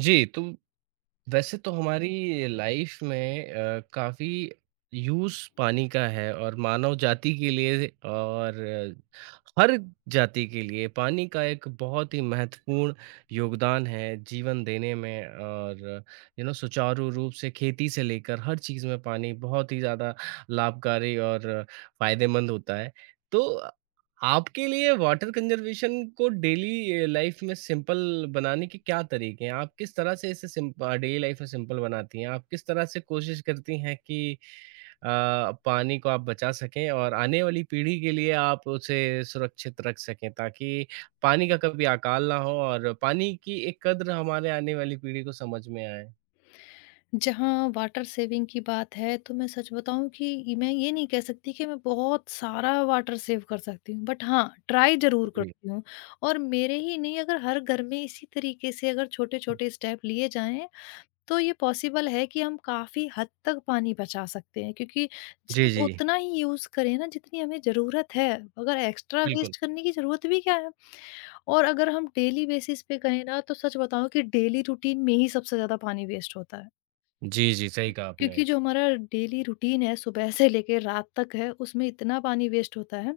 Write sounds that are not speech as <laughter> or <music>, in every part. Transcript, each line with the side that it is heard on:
right: जी, तो वैसे तो हमारी लाइफ में काफ़ी यूज़ पानी का है और मानव जाति के लिए और हर जाति के लिए पानी का एक बहुत ही महत्वपूर्ण योगदान है जीवन देने में और सुचारू रूप से खेती से लेकर हर चीज़ में पानी बहुत ही ज़्यादा लाभकारी और फ़ायदेमंद होता है। तो आपके लिए वाटर कंजर्वेशन को डेली लाइफ में सिंपल बनाने के क्या तरीके हैं? आप किस तरह से इसे सिंप डेली लाइफ में सिंपल बनाती हैं? आप किस तरह से कोशिश करती हैं कि अ, पानी को आप बचा सकें और आने वाली पीढ़ी के लिए आप उसे सुरक्षित रख सकें ताकि पानी का कभी अकाल ना हो और पानी की एक कद्र हमारे आने वाली पीढ़ी को समझ में आए?
left: जहाँ वाटर सेविंग की बात है तो मैं सच बताऊँ कि मैं ये नहीं कह सकती कि मैं बहुत सारा वाटर सेव कर सकती हूँ, बट हाँ, ट्राई जरूर
right: जी।
left: करती हूँ। और मेरे ही नहीं, अगर हर घर में इसी तरीके से अगर छोटे छोटे स्टेप लिए जाएं तो ये पॉसिबल है कि हम काफी हद तक पानी बचा सकते हैं, क्योंकि
right: जी,
left: सिर्फ
right: जी।
left: उतना ही यूज करें ना जितनी हमें जरूरत है। अगर एक्स्ट्रा
right: बिल्कुल।
left: वेस्ट करने की जरूरत भी क्या है। और अगर हम डेली बेसिस पे कहें ना तो सच बताऊं कि डेली रूटीन में ही सबसे ज्यादा पानी वेस्ट होता है।
right: जी, जी, सही कहा आपने।
left: क्योंकि जो हमारा डेली रूटीन है सुबह से लेके रात तक है, उसमें इतना पानी वेस्ट होता है।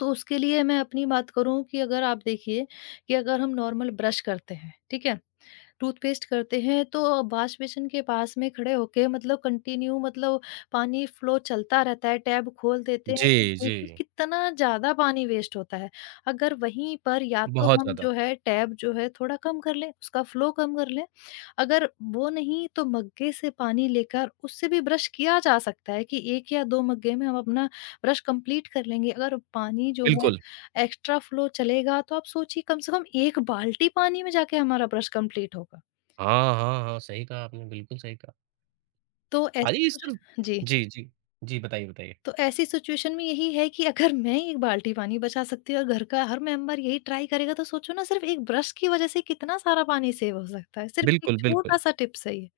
left: तो उसके लिए मैं अपनी बात करूँ कि अगर आप देखिए कि अगर हम नॉर्मल ब्रश करते हैं, ठीक है? टूथपेस्ट करते हैं तो वॉश बेसिन के पास में खड़े होके मतलब कंटिन्यू मतलब पानी फ्लो चलता रहता है, टैब खोल देते हैं तो
right: जी, जी।
left: देखिए कितना ज़्यादा पानी वेस्ट होता है। अगर वहीं पर या तो
right: बहुत
left: हम
right: ज़्यादा,
left: जो है टैब जो है थोड़ा कम कर लें, उसका फ्लो कम कर लें। अगर वो नहीं तो मग्गे से पानी लेकर उससे भी ब्रश किया जा सकता है कि 1 या 2 मग्गे में हम अपना ब्रश कंप्लीट कर लेंगे। अगर पानी जो है
right: बिल्कुल।
left: एक्स्ट्रा फ्लो चलेगा तो आप सोचिए कम से कम 1 बाल्टी पानी में जाके हमारा ब्रश कंप्लीट होगा।
right: हाँ, हाँ, हाँ, सही कहा आपने, बिल्कुल सही कहा।
left: तो
right: अरे, ये
left: ऐसी
right: सिर्फ़।
left: जी।
right: जी, जी। जी, बताइए, बताइए।
left: तो ऐसी सिचुएशन में यही है कि अगर मैं एक बाल्टी पानी बचा सकती हूँ और घर का हर मेंबर यही ट्राई करेगा तो सोचो ना सिर्फ एक ब्रश की वजह से कितना सारा पानी सेव हो सकता है। सिर्फ एक
right: बिल्कुल, बिल्कुल।
left: छोटा सा टिप्स है ये।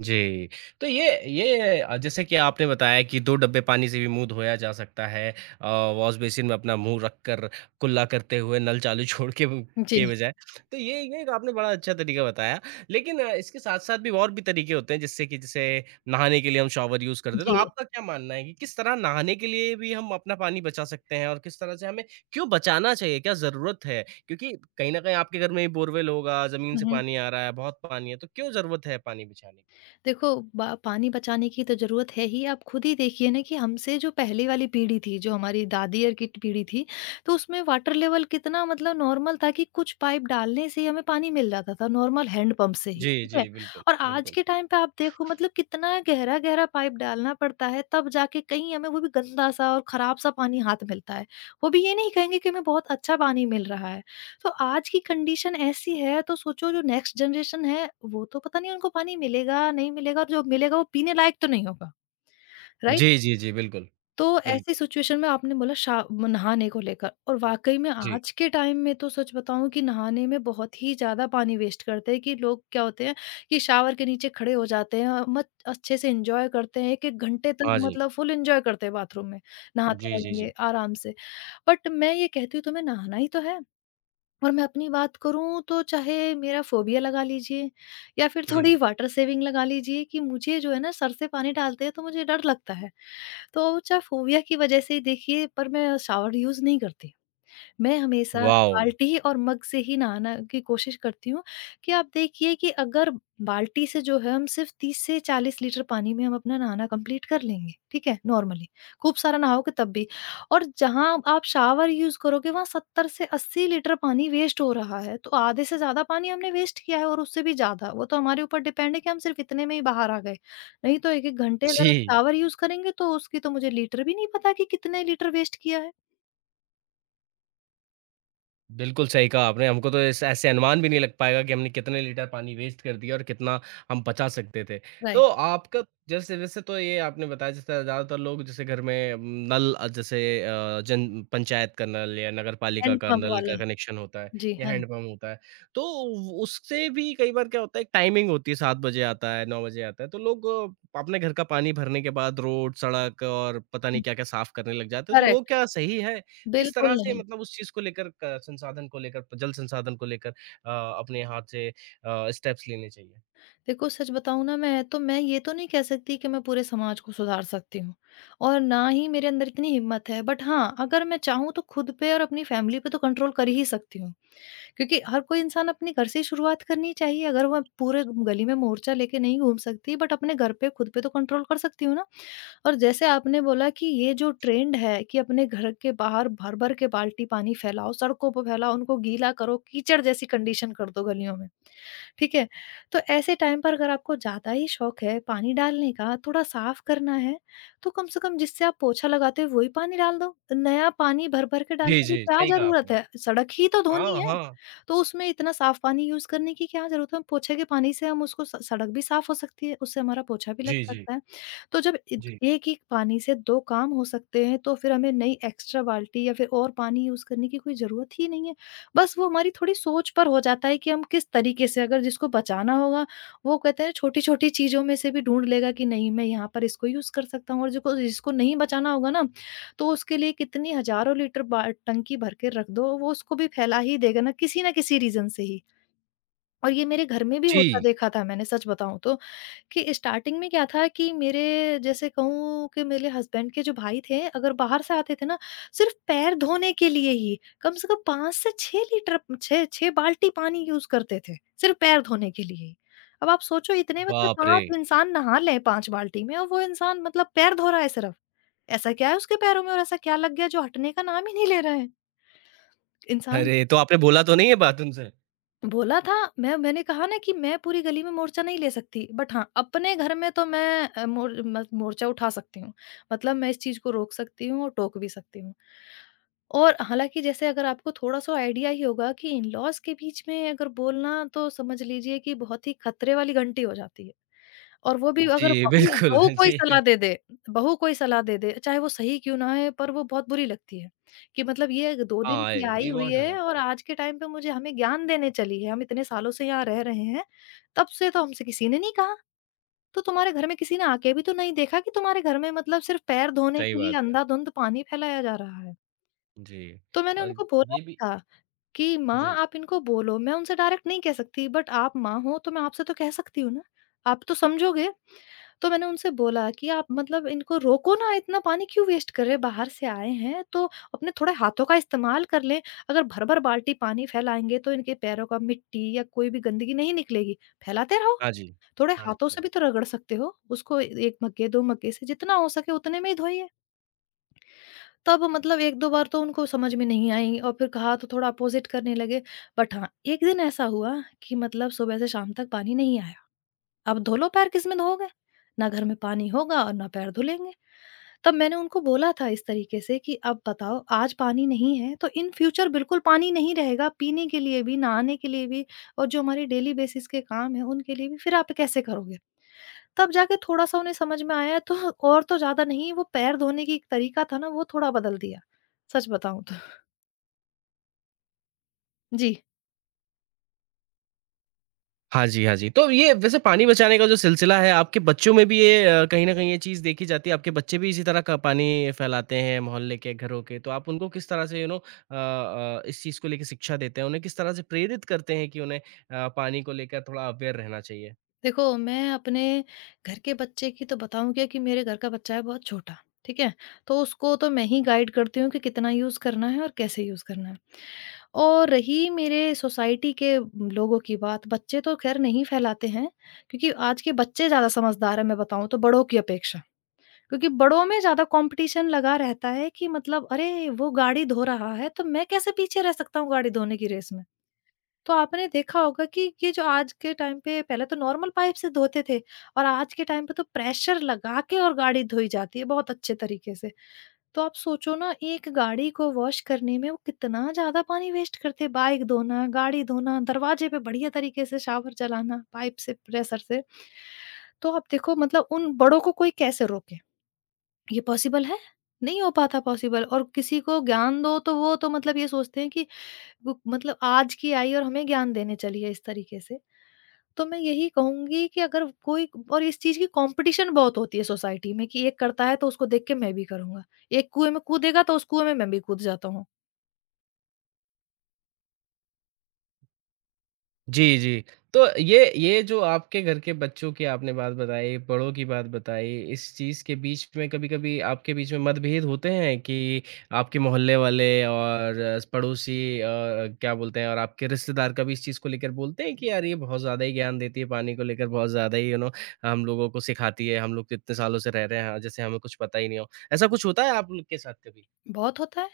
right: जी। तो ये जैसे कि आपने बताया कि 2 डब्बे पानी से भी मुँह धोया जा सकता है वॉश बेसिन में अपना मुँह रखकर कुल्ला करते हुए नल चालू छोड़ के ब
left: जी।
right: के बजाय। तो ये एक आपने बड़ा अच्छा तरीका बताया। लेकिन इसके साथ-साथ भी और भी तरीके होते हैं जिससे कि जैसे नहाने के लिए हम शॉवर यूज़ करते हैं। तो
left: जी।
right: आपका क्या मानना है कि किस तरह नहाने के लिए भी हम अपना पानी बचा सकते हैं और किस तरह से हमें क्यों बचाना चाहिए? क्या ज़रूरत है? क्योंकि कहीं न कहीं आपके घर में भी बोरवेल होगा, ज़मीन से
left: हम्म।
right: पानी आ रहा है, बहुत पानी है, तो क्यों ज़रूरत है पानी बचाने की?
left: देखो, बा पानी बचाने की तो ज़रूरत है ही। आप खुद ही देखिए ना कि हमसे जो पहले वाली पीढ़ी थी, जो हमारी दादी और की पीढ़ी थी, तो उसमें वाटर लेवल कितना मतलब नॉर्मल था कि कुछ पाइप डालने से ही हमें पानी मिल जाता था, नॉर्मल हैंडपंप से ही,
right: जी,
left: ठीक है?
right: जी, बिल्कुल,
left: और आज
right: बिल्कुल।
left: के टाइम पे आप देखो मतलब कितना गहरा-गहरा पाइप डालना पड़ता है, तब जाके कहीं हमें वो भी गंदा-सा और खराब-सा पानी हाथ मिलता है। वो भी ये नहीं कहेंगे कि हमें बहुत अच्छा पानी मिल रहा है। तो आज की कंडीशन ऐसी है तो सोचो जो नेक्स्ट जनरेशन है वो तो पता नहीं उनको पानी मिलेगा नहीं मिलेगा, और जो मिलेगा वो पीने लायक तो नहीं होगा, राइट।
right: जी, जी, जी, बिल्कुल,
left: तो ऐसी
right: बिल्कुल।
left: सिचुएशन में आपने बोला नहाने को लेकर, और वाकई में
right: जी,
left: आज के टाइम में तो सच बताऊं कि नहाने में बहुत ही ज्यादा पानी वेस्ट करते हैं। कि लोग क्या होते हैं कि शावर के नीचे खड़े हो जाते हैं और मत अच्छे से एंजॉय करते हैं एक एक घंटे तक,
right: हाँ जी।
left: मतलब फुल एंजॉय करते हैं बाथरूम में, नहाते
right: जी, जी, जी।
left: रहेंगे आराम से। बट मैं ये कहती हूँ तुम्हें नहाना ही तो है। और मैं अपनी बात करूँ तो चाहे मेरा फ़ोबिया लगा लीजिए या फिर
right: जी,
left: थोड़ी वाटर सेविंग लगा लीजिए कि मुझे जो है ना सर से पानी डालते हैं तो मुझे डर लगता है। तो चाहे फ़ोबिया की वज़ह से ही देखिए पर मैं शावर यूज़ नहीं करती। मैं हमेशा
right: वाओ!
left: बाल्टी और मग से ही नहाना की कोशिश करती हूँ। कि आप देखिए कि अगर बाल्टी से जो है हम सिर्फ 30 से 40 लीटर पानी में हम अपना नहाना कंप्लीट कर लेंगे, ठीक है? नॉर्मली खूब सारा नहाओगे तब भी। और जहाँ आप शावर यूज़ करोगे वहाँ 70 से 80 लीटर पानी वेस्ट हो रहा है, तो आधे से ज़्यादा पानी हमने वेस्ट किया है, और उससे भी ज़्यादा, वो तो हमारे ऊपर डिपेंड है कि हम सिर्फ इतने में ही बाहर आ गए। नहीं तो 1-1 घंटे
right: जी।
left: अगर आप शावर यूज़ करेंगे तो उसकी तो मुझे लीटर भी नहीं पता कि कितने लीटर वेस्ट किया है।
right: बिल्कुल सही कहा आपने। हमको तो ऐसे ऐसे अनुमान भी नहीं लग पाएगा कि हमने कितने लीटर पानी वेस्ट कर दिया और कितना हम बचा सकते थे।
left: राइट।
right: तो आपका जैसे वैसे तो ये आपने बताया जैसे ज़्यादातर लोग जैसे घर में नल जैसे जन पंचायत का नल या नगर पालिका
left: हैंड
right: का
left: पंप
right: नल
left: वाला।
right: का कनेक्शन होता है
left: जी,
right: या
left: हाँ जी।
right: हैंडपंप होता है। तो व उससे भी कई बार क्या होता है एक टाइमिंग होती है 7 बजे आता है, 9 बजे आता है। तो लोग अपने घर का पानी भरने के बाद रोड, सड़क और पता नहीं
left: हुँ,
right: क्या-क्या साफ़ करने लग जाते हैं। तो वो
left: करेक्ट,
right: क्या सही है? किस तरह
left: बिल्कुल
right: से
left: नहीं।
right: मतलब उस चीज़ को लेकर क संसाधन को लेकर, जल संसाधन को लेकर अ, अपने हाथ से स्टेप्स लेने चाहिए?
left: देखो सच बताऊँ ना, मैं ये तो नहीं कह सकती कि मैं पूरे समाज को सुधार सकती हूँ, और ना ही मेरे अंदर इतनी हिम्मत है। बट हाँ, अगर मैं चाहूँ तो खुद पे और अपनी फैमिली पे तो कंट्रोल कर ही सकती हूँ, क्योंकि हर कोई इंसान अपने घर से ही शुरुआत करनी चाहिए। अगर वह पूरे गली में मोर्चा लेके नहीं घूम सकती बट अपने घर पे खुद पे तो कंट्रोल कर सकती हूँ ना। और जैसे आपने बोला कि ये जो ट्रेंड है कि अपने घर के बाहर भर-भर के बाल्टी पानी फैलाओ, सड़कों पे फैलाओ, उनको गीला करो, कीचड़ जैसी कंडीशन कर दो गलियों में, ठीक है? तो ऐसे टाइम पर अगर आपको ज़्यादा ही शौक है पानी डालने का, थोड़ा साफ करना है, तो कम से कम जिससे आप पोछा लगाते हो वही पानी डाल दो। नया पानी भर-भर के
right: जी,
left: डालने की
right: जी,
left: क्या
right: सही कहा आपने।
left: ज़रूरत है? सड़क ही तो
right: हाँ,
left: धोनी है,
right: हाँ।
left: तो उसमें इतना साफ पानी यूज़ करने की क्या ज़रूरत है? पोछे के पानी से हम उसको स सड़क भी साफ हो सकती है, उससे हमारा पोछा भी लग
right: जी, जी,
left: सकता है। तो जब
right: जी।
left: एक ही पानी से दो काम हो सकते हैं तो फिर हमें नई एक्स्ट्रा बाल्टी या फिर और पानी यूज करने की कोई जरूरत ही नहीं है। बस वो हमारी थोड़ी सोच पर हो जाता है कि हम किस तरीके से, अगर जिसको बचाना होगा वो कहते हैं छोटी छोटी चीजों में से भी ढूंढ लेगा कि नहीं मैं यहाँ पर इसको यूज कर सकता हूँ, और जिसको जिसको नहीं बचाना होगा ना तो उसके लिए कितनी हजारों लीटर टंकी भर के रख दो, वो उसको भी फैला ही देगा ना किसी रीजन से ही। और ये मेरे घर में भी होता
right: जी,
left: देखा था मैंने, सच बताऊँ तो, कि स्टार्टिंग में क्या था कि मेरे, जैसे कहूँ कि मेरे हस्बैंड के जो भाई थे, अगर बाहर से आते थे ना, सिर्फ़ पैर धोने के लिए ही कम से कम 5 से 6 लीटर, 6 बाल्टी पानी यूज़ करते थे, सिर्फ़ पैर धोने के लिए ही। अब आप सोचो इतने में तो
right: बाप रे!
left: 5 इंसान नहा लें 5 बाल्टी में, और वो इंसान मतलब पैर धो रहा है सिर्फ़। ऐसा क्या है उसके पैरों में और ऐसा क्या लग गया जो हटने का नाम ही नहीं ले रहे हैं? इंसान
right: अरे! तो आपने बोला तो नहीं है बात उनसे?
left: बोला था, मैंने कहा ना कि मैं पूरी गली में मोर्चा नहीं ले सकती, बट हाँ अपने घर में तो मैं मोर्चा उठा सकती हूँ। मतलब मैं इस चीज को रोक सकती हूँ और टोक भी सकती हूँ। और हालांकि, जैसे अगर आपको थोड़ा सा आइडिया ही होगा कि इन लॉज के बीच में अगर बोलना तो समझ लीजिए कि बहुत ही खतरे वाली घंटी हो जाती है। और वो भी
right: जी,
left: अगर बहू
right: बिल्कुल,
left: बहू
right: <laughs>
left: कोई
right: जी।
left: सलाह दे दे, बहू कोई सलाह दे दे, चाहे वो सही क्यों ना है पर वो बहुत बुरी लगती है, कि मतलब ये 2 दिन
right: हाँ,
left: की
right: ए
left: आई
right: ईगो
left: हुई
right: हर्ट हो
left: है
right: जाता
left: और
right: है।
left: आज के टाइम पे मुझे हमें ज्ञान देने चली है, हम इतने सालों से यहाँ रह रहे हैं, तब से तो हमसे किसी ने नहीं कहा, तो तुम्हारे घर में किसी ने आके भी तो नहीं देखा कि तुम्हारे घर में मतलब सिर्फ पैर धोने
right: सही
left: के लिए
right: बात है।
left: अंधाधुंध पानी फैलाया जा रहा है।
right: जी,
left: तो मैंने
right: और
left: उनको बोला
right: ये भी।
left: था कि माँ
right: जी।
left: आप इनको बोलो, मैं उनसे डायरेक्ट नहीं कह सकती बट आप माँ हो तो मैं आपसे तो कह सकती हूँ ना, आप तो समझोगे। तो मैंने उनसे बोला कि आप मतलब इनको रोको ना, इतना पानी क्यों वेस्ट कर रहे हैं? बाहर से आए हैं, तो अपने थोड़ा हाथों का इस्तेमाल कर लें। अगर भर-भर बाल्टी पानी फैलाएँगे तो इनके पैरों का मिट्टी या कोई भी गंदगी नहीं निकलेगी। फैलाते रहो,
right: हाँ जी।
left: थोड़े
right: हाँ जी,
left: हाथों
right: हाँ
left: से
right: जी।
left: भी तो रगड़ सकते हो। उसको 1 मग्गे, 2 मग्गे से जितना हो सके उतने में ही धोइए। तब मतलब 1-2 बार तो उनको समझ में नहीं आई, और फिर कहा तो थोड़ा अपोज़िट करने लगे। बट हाँ, एक दिन ऐसा हुआ कि मतलब सुबह से शाम तक पानी नहीं आया। अब धो लो पैर, किसमें धोओगे? ना घर में पानी होगा और ना पैर धुलेंगे। तब मैंने उनको बोला था इस तरीके से कि अब बताओ, आज पानी नहीं है तो इन फ्यूचर बिल्कुल पानी नहीं रहेगा, पीने के लिए भी, नहाने के लिए भी और जो हमारे डेली बेसिस के काम हैं उनके लिए भी, फिर आप कैसे करोगे? तब जाके थोड़ा-सा उन्हें समझ में आया, तो और तो ज़्यादा नहीं, वो पैर धोने की एक तरीका था ना वो थोड़ा बदल दिया। सच बताऊँ तो। जी।
right: हाँ जी, हाँ जी। तो ये वैसे पानी बचाने का जो सिलसिला है आपके बच्चों में भी ये कहीं न कहीं ये चीज़ देखी जाती है, आपके बच्चे भी इसी तरह का पानी फैलाते हैं मोहल्ले के, घरों के, तो आप उनको किस तरह से इस चीज़ को लेके शिक्षा देते हैं? उन्हें किस तरह से प्रेरित करते हैं कि उन्हें पानी को लेकर थोड़ा अवेयर रहना चाहिए?
left: देखो, मैं अपने घर के बच्चे की तो बताऊँ क्या, कि मेरे घर का बच्चा है बहुत छोटा, ठीक है? तो उसको तो मैं ही गाइड करती हूँ कि कितना यूज़ करना है और कैसे यूज़ करना है। और रही मेरे सोसाइटी के लोगों की बात, बच्चे तो खैर नहीं फैलाते हैं क्योंकि आज के बच्चे ज़्यादा समझदार हैं मैं बताऊँ तो बड़ों की अपेक्षा। क्योंकि बड़ों में ज़्यादा कॉम्पिटिशन लगा रहता है कि अरे! वो गाड़ी धो रहा है तो मैं कैसे पीछे रह सकता हूँ गाड़ी धोने की रेस में? तो आपने देखा होगा कि ये जो आज के टाइम पे पहले तो नॉर्मल पाइप से धोते थे और आज के टाइम पे तो प्रेशर लगा के और गाड़ी धोई जाती है बहुत अच्छे तरीके से। तो आप सोचो ना एक गाड़ी को वॉश करने में वो कितना ज़्यादा पानी वेस्ट करते हैं, बाइक धोना, गाड़ी धोना, दरवाजे पे बढ़िया तरीके से शावर चलाना पाइप से, प्रेशर से। तो आप देखो मतलब उन बड़ों को कोई कैसे रोके? ये पॉसिबल है? नहीं हो पाता पॉसिबल और किसी को ज्ञान दो तो वो तो मतलब ये सोचते हैं कि वो मतलब आज की आई और हमें ज्ञान देने चली है इस तरीके से। तो मैं यही कहूँगी कि अगर कोई और इस चीज़ की कॉम्पिटिशन बहुत होती है सोसाइटी में कि एक करता है तो उसको देख के मैं भी करूँगा। एक कुएँ में कूदेगा तो उस कुएँ में मैं भी कूद जाता हूँ।
right: जी, जी। तो ये जो आपके घर के बच्चों की आपने बात बताई, बड़ों की बात बताई, इस चीज़ के बीच में कभी-कभी आपके बीच में मतभेद होते हैं कि आपके मोहल्ले वाले और पड़ोसी क्या बोलते हैं और आपके रिश्तेदार कभी इस चीज़ को लेकर बोलते हैं कि यार ये बहुत ज़्यादा ही ज्ञान देती है, पानी को लेकर बहुत ज़्यादा ही हम लोगों को सिखाती है, हम लोग तो इतने सालों से रह रहे हैं, जैसे हमें कुछ पता ही नहीं हो। ऐसा कुछ होता है आप लोग के साथ कभी?
left: बहुत होता है।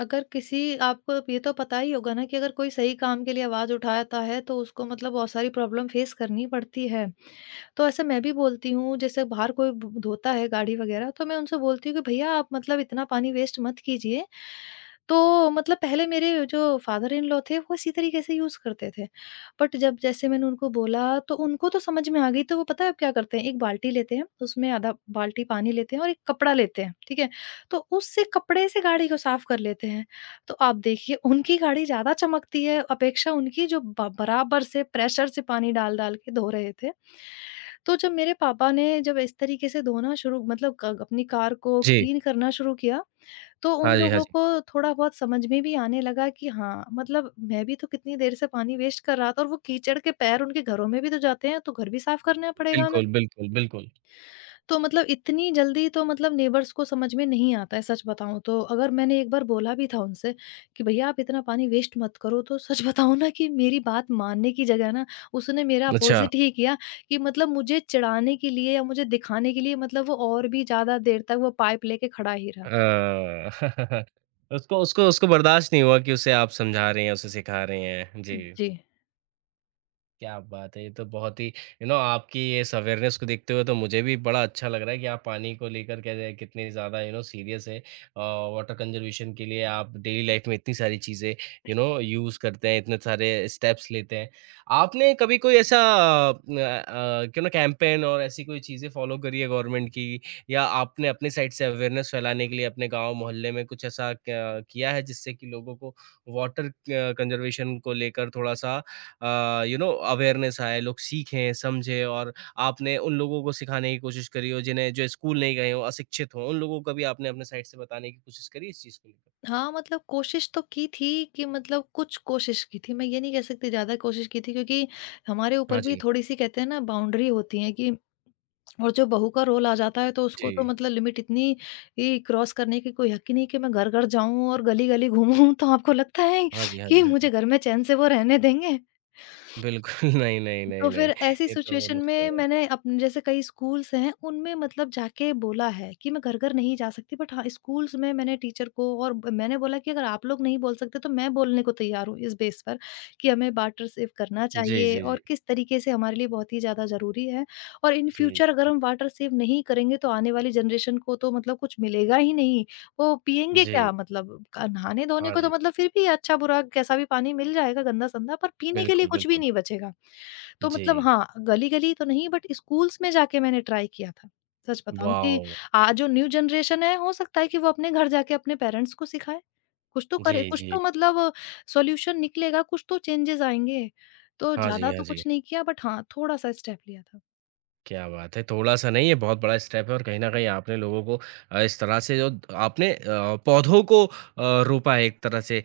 left: अगर किसी आपको ये तो पता ही होगा ना कि अगर कोई सही काम के लिए आवाज़ उठाता है तो उसको मतलब बहुत सारी प्रॉब्लम फेस करनी पड़ती है। तो ऐसे मैं भी बोलती हूँ जैसे बाहर कोई धोता है गाड़ी वगैरह तो मैं उनसे बोलती हूँ कि भैया आप मतलब इतना पानी वेस्ट मत कीजिए। तो मतलब पहले मेरे जो फादर इन लॉ थे वो इसी तरीके से यूज करते थे, बट जब जैसे मैंने उनको बोला तो उनको तो समझ में आ गई। तो वो पता है अब क्या करते हैं, एक बाल्टी लेते हैं, उसमें आधा बाल्टी पानी लेते हैं और एक कपड़ा लेते हैं, ठीक है, तो उससे कपड़े से गाड़ी को साफ कर लेते हैं। तो आप देखिए उनकी गाड़ी ज्यादा चमकती है अपेक्षा उनकी जो बराबर से प्रेशर से पानी डाल डाल के धो रहे थे। तो जब मेरे पापा ने जब इस तरीके से धोना शुरू मतलब क अपनी कार को
right: जी।
left: क्लीन करना शुरू किया, तो उन
right: हाँ जी, हाँ
left: लोगों
right: जी।
left: को थोड़ा बहुत समझ में भी आने लगा कि हाँ, मतलब मैं भी तो कितनी देर से पानी वेस्ट कर रहा था और वो कीचड़ के पैर उनके घरों में भी तो जाते हैं, तो घर भी साफ करना पड़ेगा हमें।
right: बिल्कुल, बिल्कुल, बिल्कुल।
left: तो मतलब इतनी जल्दी तो मतलब नेबर्स को समझ में नहीं आता है, सच बताऊँ तो। अगर मैंने एक बार बोला भी था उनसे कि भैया आप इतना पानी वेस्ट मत करो, तो सच <laughs> बताऊँ ना कि मेरी बात मानने की जगह ना उसने मेरा
right: अच्छा।
left: अपोज़िट ही किया। कि मतलब मुझे चिढ़ाने के लिए या मुझे दिखाने के लिए मतलब वो और भी ज़्यादा देर तक वो पाइप लेके खड़ा ही
right: अ,
left: रहा।
right: <laughs> उसको उसको उसको बर्दाश्त नहीं हुआ कि उसे आप समझा रहे हैं, उसे सिखा रहे हैं। जी।
left: जी।
right: क्या बात है! ये तो बहुत ही आपकी इस अवेयरनेस को देखते हुए तो मुझे भी बड़ा अच्छा लग रहा है कि आप पानी को लेकर कैसे कितने ज़्यादा सीरियस हैं। वाटर कंज़र्वेशन के लिए आप डेली लाइफ़ में इतनी सारी चीज़ें यूज़ करते हैं, इतने सारे स्टेप्स लेते हैं। आपने कभी कोई ऐसा न अ, क्यों ना कैम्पेन और ऐसी कोई चीज़ें फ़ॉलो करी है गवर्नमेंट की या आपने अपने साइड से अवेयरनेस फैलाने के लिए अपने गाँव, मोहल्ले में कुछ ऐसा क्या किया है जिससे कि लोगों को वाटर कंज़र्वेशन को लेकर थोड़ा-सा अवेयरनेस आए, लोग सीखें, समझें और आपने उन लोगों को सिखाने की कोशिश करी हो जिन्हें जो स्कूल नहीं गए हों, अशिक्षित हों, उन लोगों को भी आपने अपने साइड से बताने की कोशिश करी इस चीज़ को लेकर?
left: हाँ, मतलब कोशिश तो की थी कि मतलब कुछ कोशिश की थी। मैं ये नहीं कह सकती ज़्यादा कोशिश की थी, क्योंकि हमारे
right: हाँ
left: ऊपर भी
right: जी।
left: थोड़ी-सी कहते हैं ना बाउंड्री होती है कि, और जो बहू का रोल आ जाता है तो
right: जी।
left: उसको तो मतलब लिमिट इतनी ही क्रॉस करने की कोई हक ही नहीं कि मैं घर-घर जाऊँ और गली-गली घूमूँ। तो आपको लगता है
right: हाँ जी, हाँ
left: कि
right: जी, हाँ जी।
left: मुझे घर में चैन से वो रहने देंगे?
right: बिल्कुल <laughs> नहीं, नहीं,
left: तो
right: नहीं, नहीं।
left: फिर ऐसी
right: ये तो बहुत
left: सिचुएशन
right: मुश्किल हो
left: में
right: जाता है।
left: मैंने अपने जैसे कई स्कूल्स हैं उनमें मतलब जाके बोला है कि मैं घर-घर नहीं जा सकती, बट हाँ, स्कूल्स में मैंने टीचर को और ब मैंने बोला कि अगर आप लोग नहीं बोल सकते तो मैं बोलने को तैयार हूँ, इस बेस पर कि हमें वाटर सेव करना
right: जी,
left: चाहिए
right: जी, जी।
left: और किस तरीके से हमारे लिए बहुत ही ज़्यादा ज़रूरी है। और इन
right: जी,
left: फ्यूचर अगर
right: जी।
left: हम वाटर सेव नहीं करेंगे तो आने वाली जनरेशन को तो मतलब कुछ मिलेगा ही नहीं। वो पिएँगे
right: जी।
left: क्या, मतलब क नहाने-धोने
right: हाँ
left: को तो
right: जी।
left: मतलब फिर भी अच्छा-बुरा कैसा भी पानी मिल जाएगा गंदा-संदा, पर पीने के लिए
right: बिल्कुल,
left: कुछ भी
right: बिल्कुल।
left: नहीं बचेगा। तो
right: जी।
left: मतलब हाँ, गली-गली तो नहीं, बट स्कूल्स में जाके मैंने ट्राई किया था। सच बताऊँ कि
right: वॉव!
left: आज जो न्यू जनरेशन है हो सकता है कि वो अपने घर जाके अपने पेरेंट्स को सिखाएँ। कुछ तो करे,
right: जी,
left: कुछ
right: जी।
left: तो मतलब सॉल्यूशन निकलेगा, कुछ तो चेंजेज़ आएँगे। तो
right: हाँ जी,
left: ज़्यादा
right: हाँ
left: तो
right: जी।
left: कुछ नहीं किया, बट हाँ, थोड़ा-सा स्टेप लिया था।
right: क्या बात है! थोड़ा-सा नहीं, ये बहुत बड़ा स्टेप है और कहीं न कहीं आपने लोगों को इस तरह से जो आपने पौधों को रोपा है एक तरह से।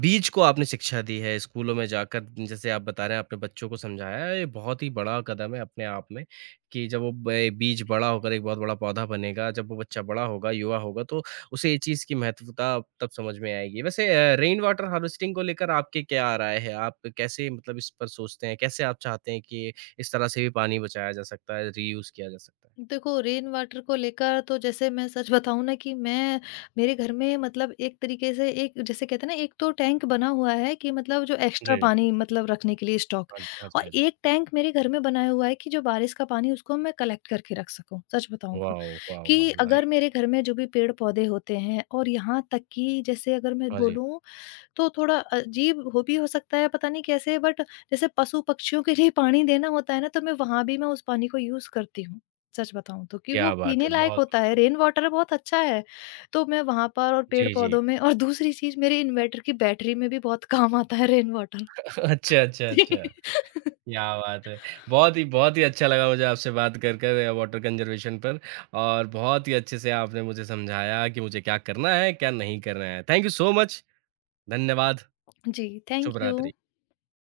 right: बीज को आपने शिक्षा दी है स्कूलों में जाकर जैसे आप बता रहे हैं आपने बच्चों को समझाया है, ये बहुत ही बड़ा कदम है अपने आप में कि जब वो ब बीज बड़ा होकर एक बहुत बड़ा पौधा बनेगा, जब वो बच्चा बड़ा होगा, युवा होगा तो उसे ये चीज़ की महत्वता तब समझ में आएगी। वैसे रेन वाटर हार्वेस्टिंग को लेकर आपके क्या राय है? आप कैसे मतलब इस पर सोचते हैं? कैसे आप चाहते हैं कि इस तरह से भी पानी बचाया जा सकता है, रीयूज़ किया जा सकता है।
left: देखो, रेन वाटर को लेकर तो जैसे मैं सच बताऊँ ना कि मैं मेरे घर में मतलब एक तरीके से एक जैसे कहते हैं ना, एक तो टैंक बना हुआ है कि मतलब जो एक्स्ट्रा
right: जी।
left: पानी मतलब रखने के लिए स्टॉक,
right: हाँ जी, हाँ जी,
left: और
right: हाँ जी।
left: एक टैंक मेरे घर में बनाया हुआ है कि जो बारिश का पानी उसको मैं कलेक्ट करके रख सकूँ, सच बताऊँ तो।
right: वाओ! वाओ!
left: कि
right: वाओ!
left: अगर
right: नाइस।
left: मेरे घर में जो भी पेड़-पौधे होते हैं और यहाँ तक कि जैसे अगर मैं
right: हाँ जी,
left: बोलूँ तो थोड़ा अजीब हो भी हो सकता है पता नहीं कैसे, बट जैसे पशु पक्षियों के लिए पानी देना होता है ना, तो मैं वहां भी मैं उस पानी को यूज करती हूँ, सच बताऊं तो। कि वो
right: क्या बात है!
left: पीने लायक
right: बहुत
left: होता है, रेन वाटर बहुत अच्छा है। तो मैं वहां पर और पेड़
right: जी, जी।
left: पौधों में, और दूसरी चीज मेरे इन्वर्टर की बैटरी में भी बहुत काम आता है रेन वाटर।
right: <laughs> अच्छा, अच्छा,
left: <laughs> जी।
right: अच्छा। क्या बात है! बहुत ही अच्छा लगा मुझे आपसे बात कर कर वाटर कंज़र्वेशन पर और बहुत ही अच्छे से आपने मुझे समझाया कि मुझे क्या करना है, क्या नहीं करना है। Thank you so much. धन्यवाद।
left: जी, थैंक
right: शुभ
left: यू।
right: रात्रि।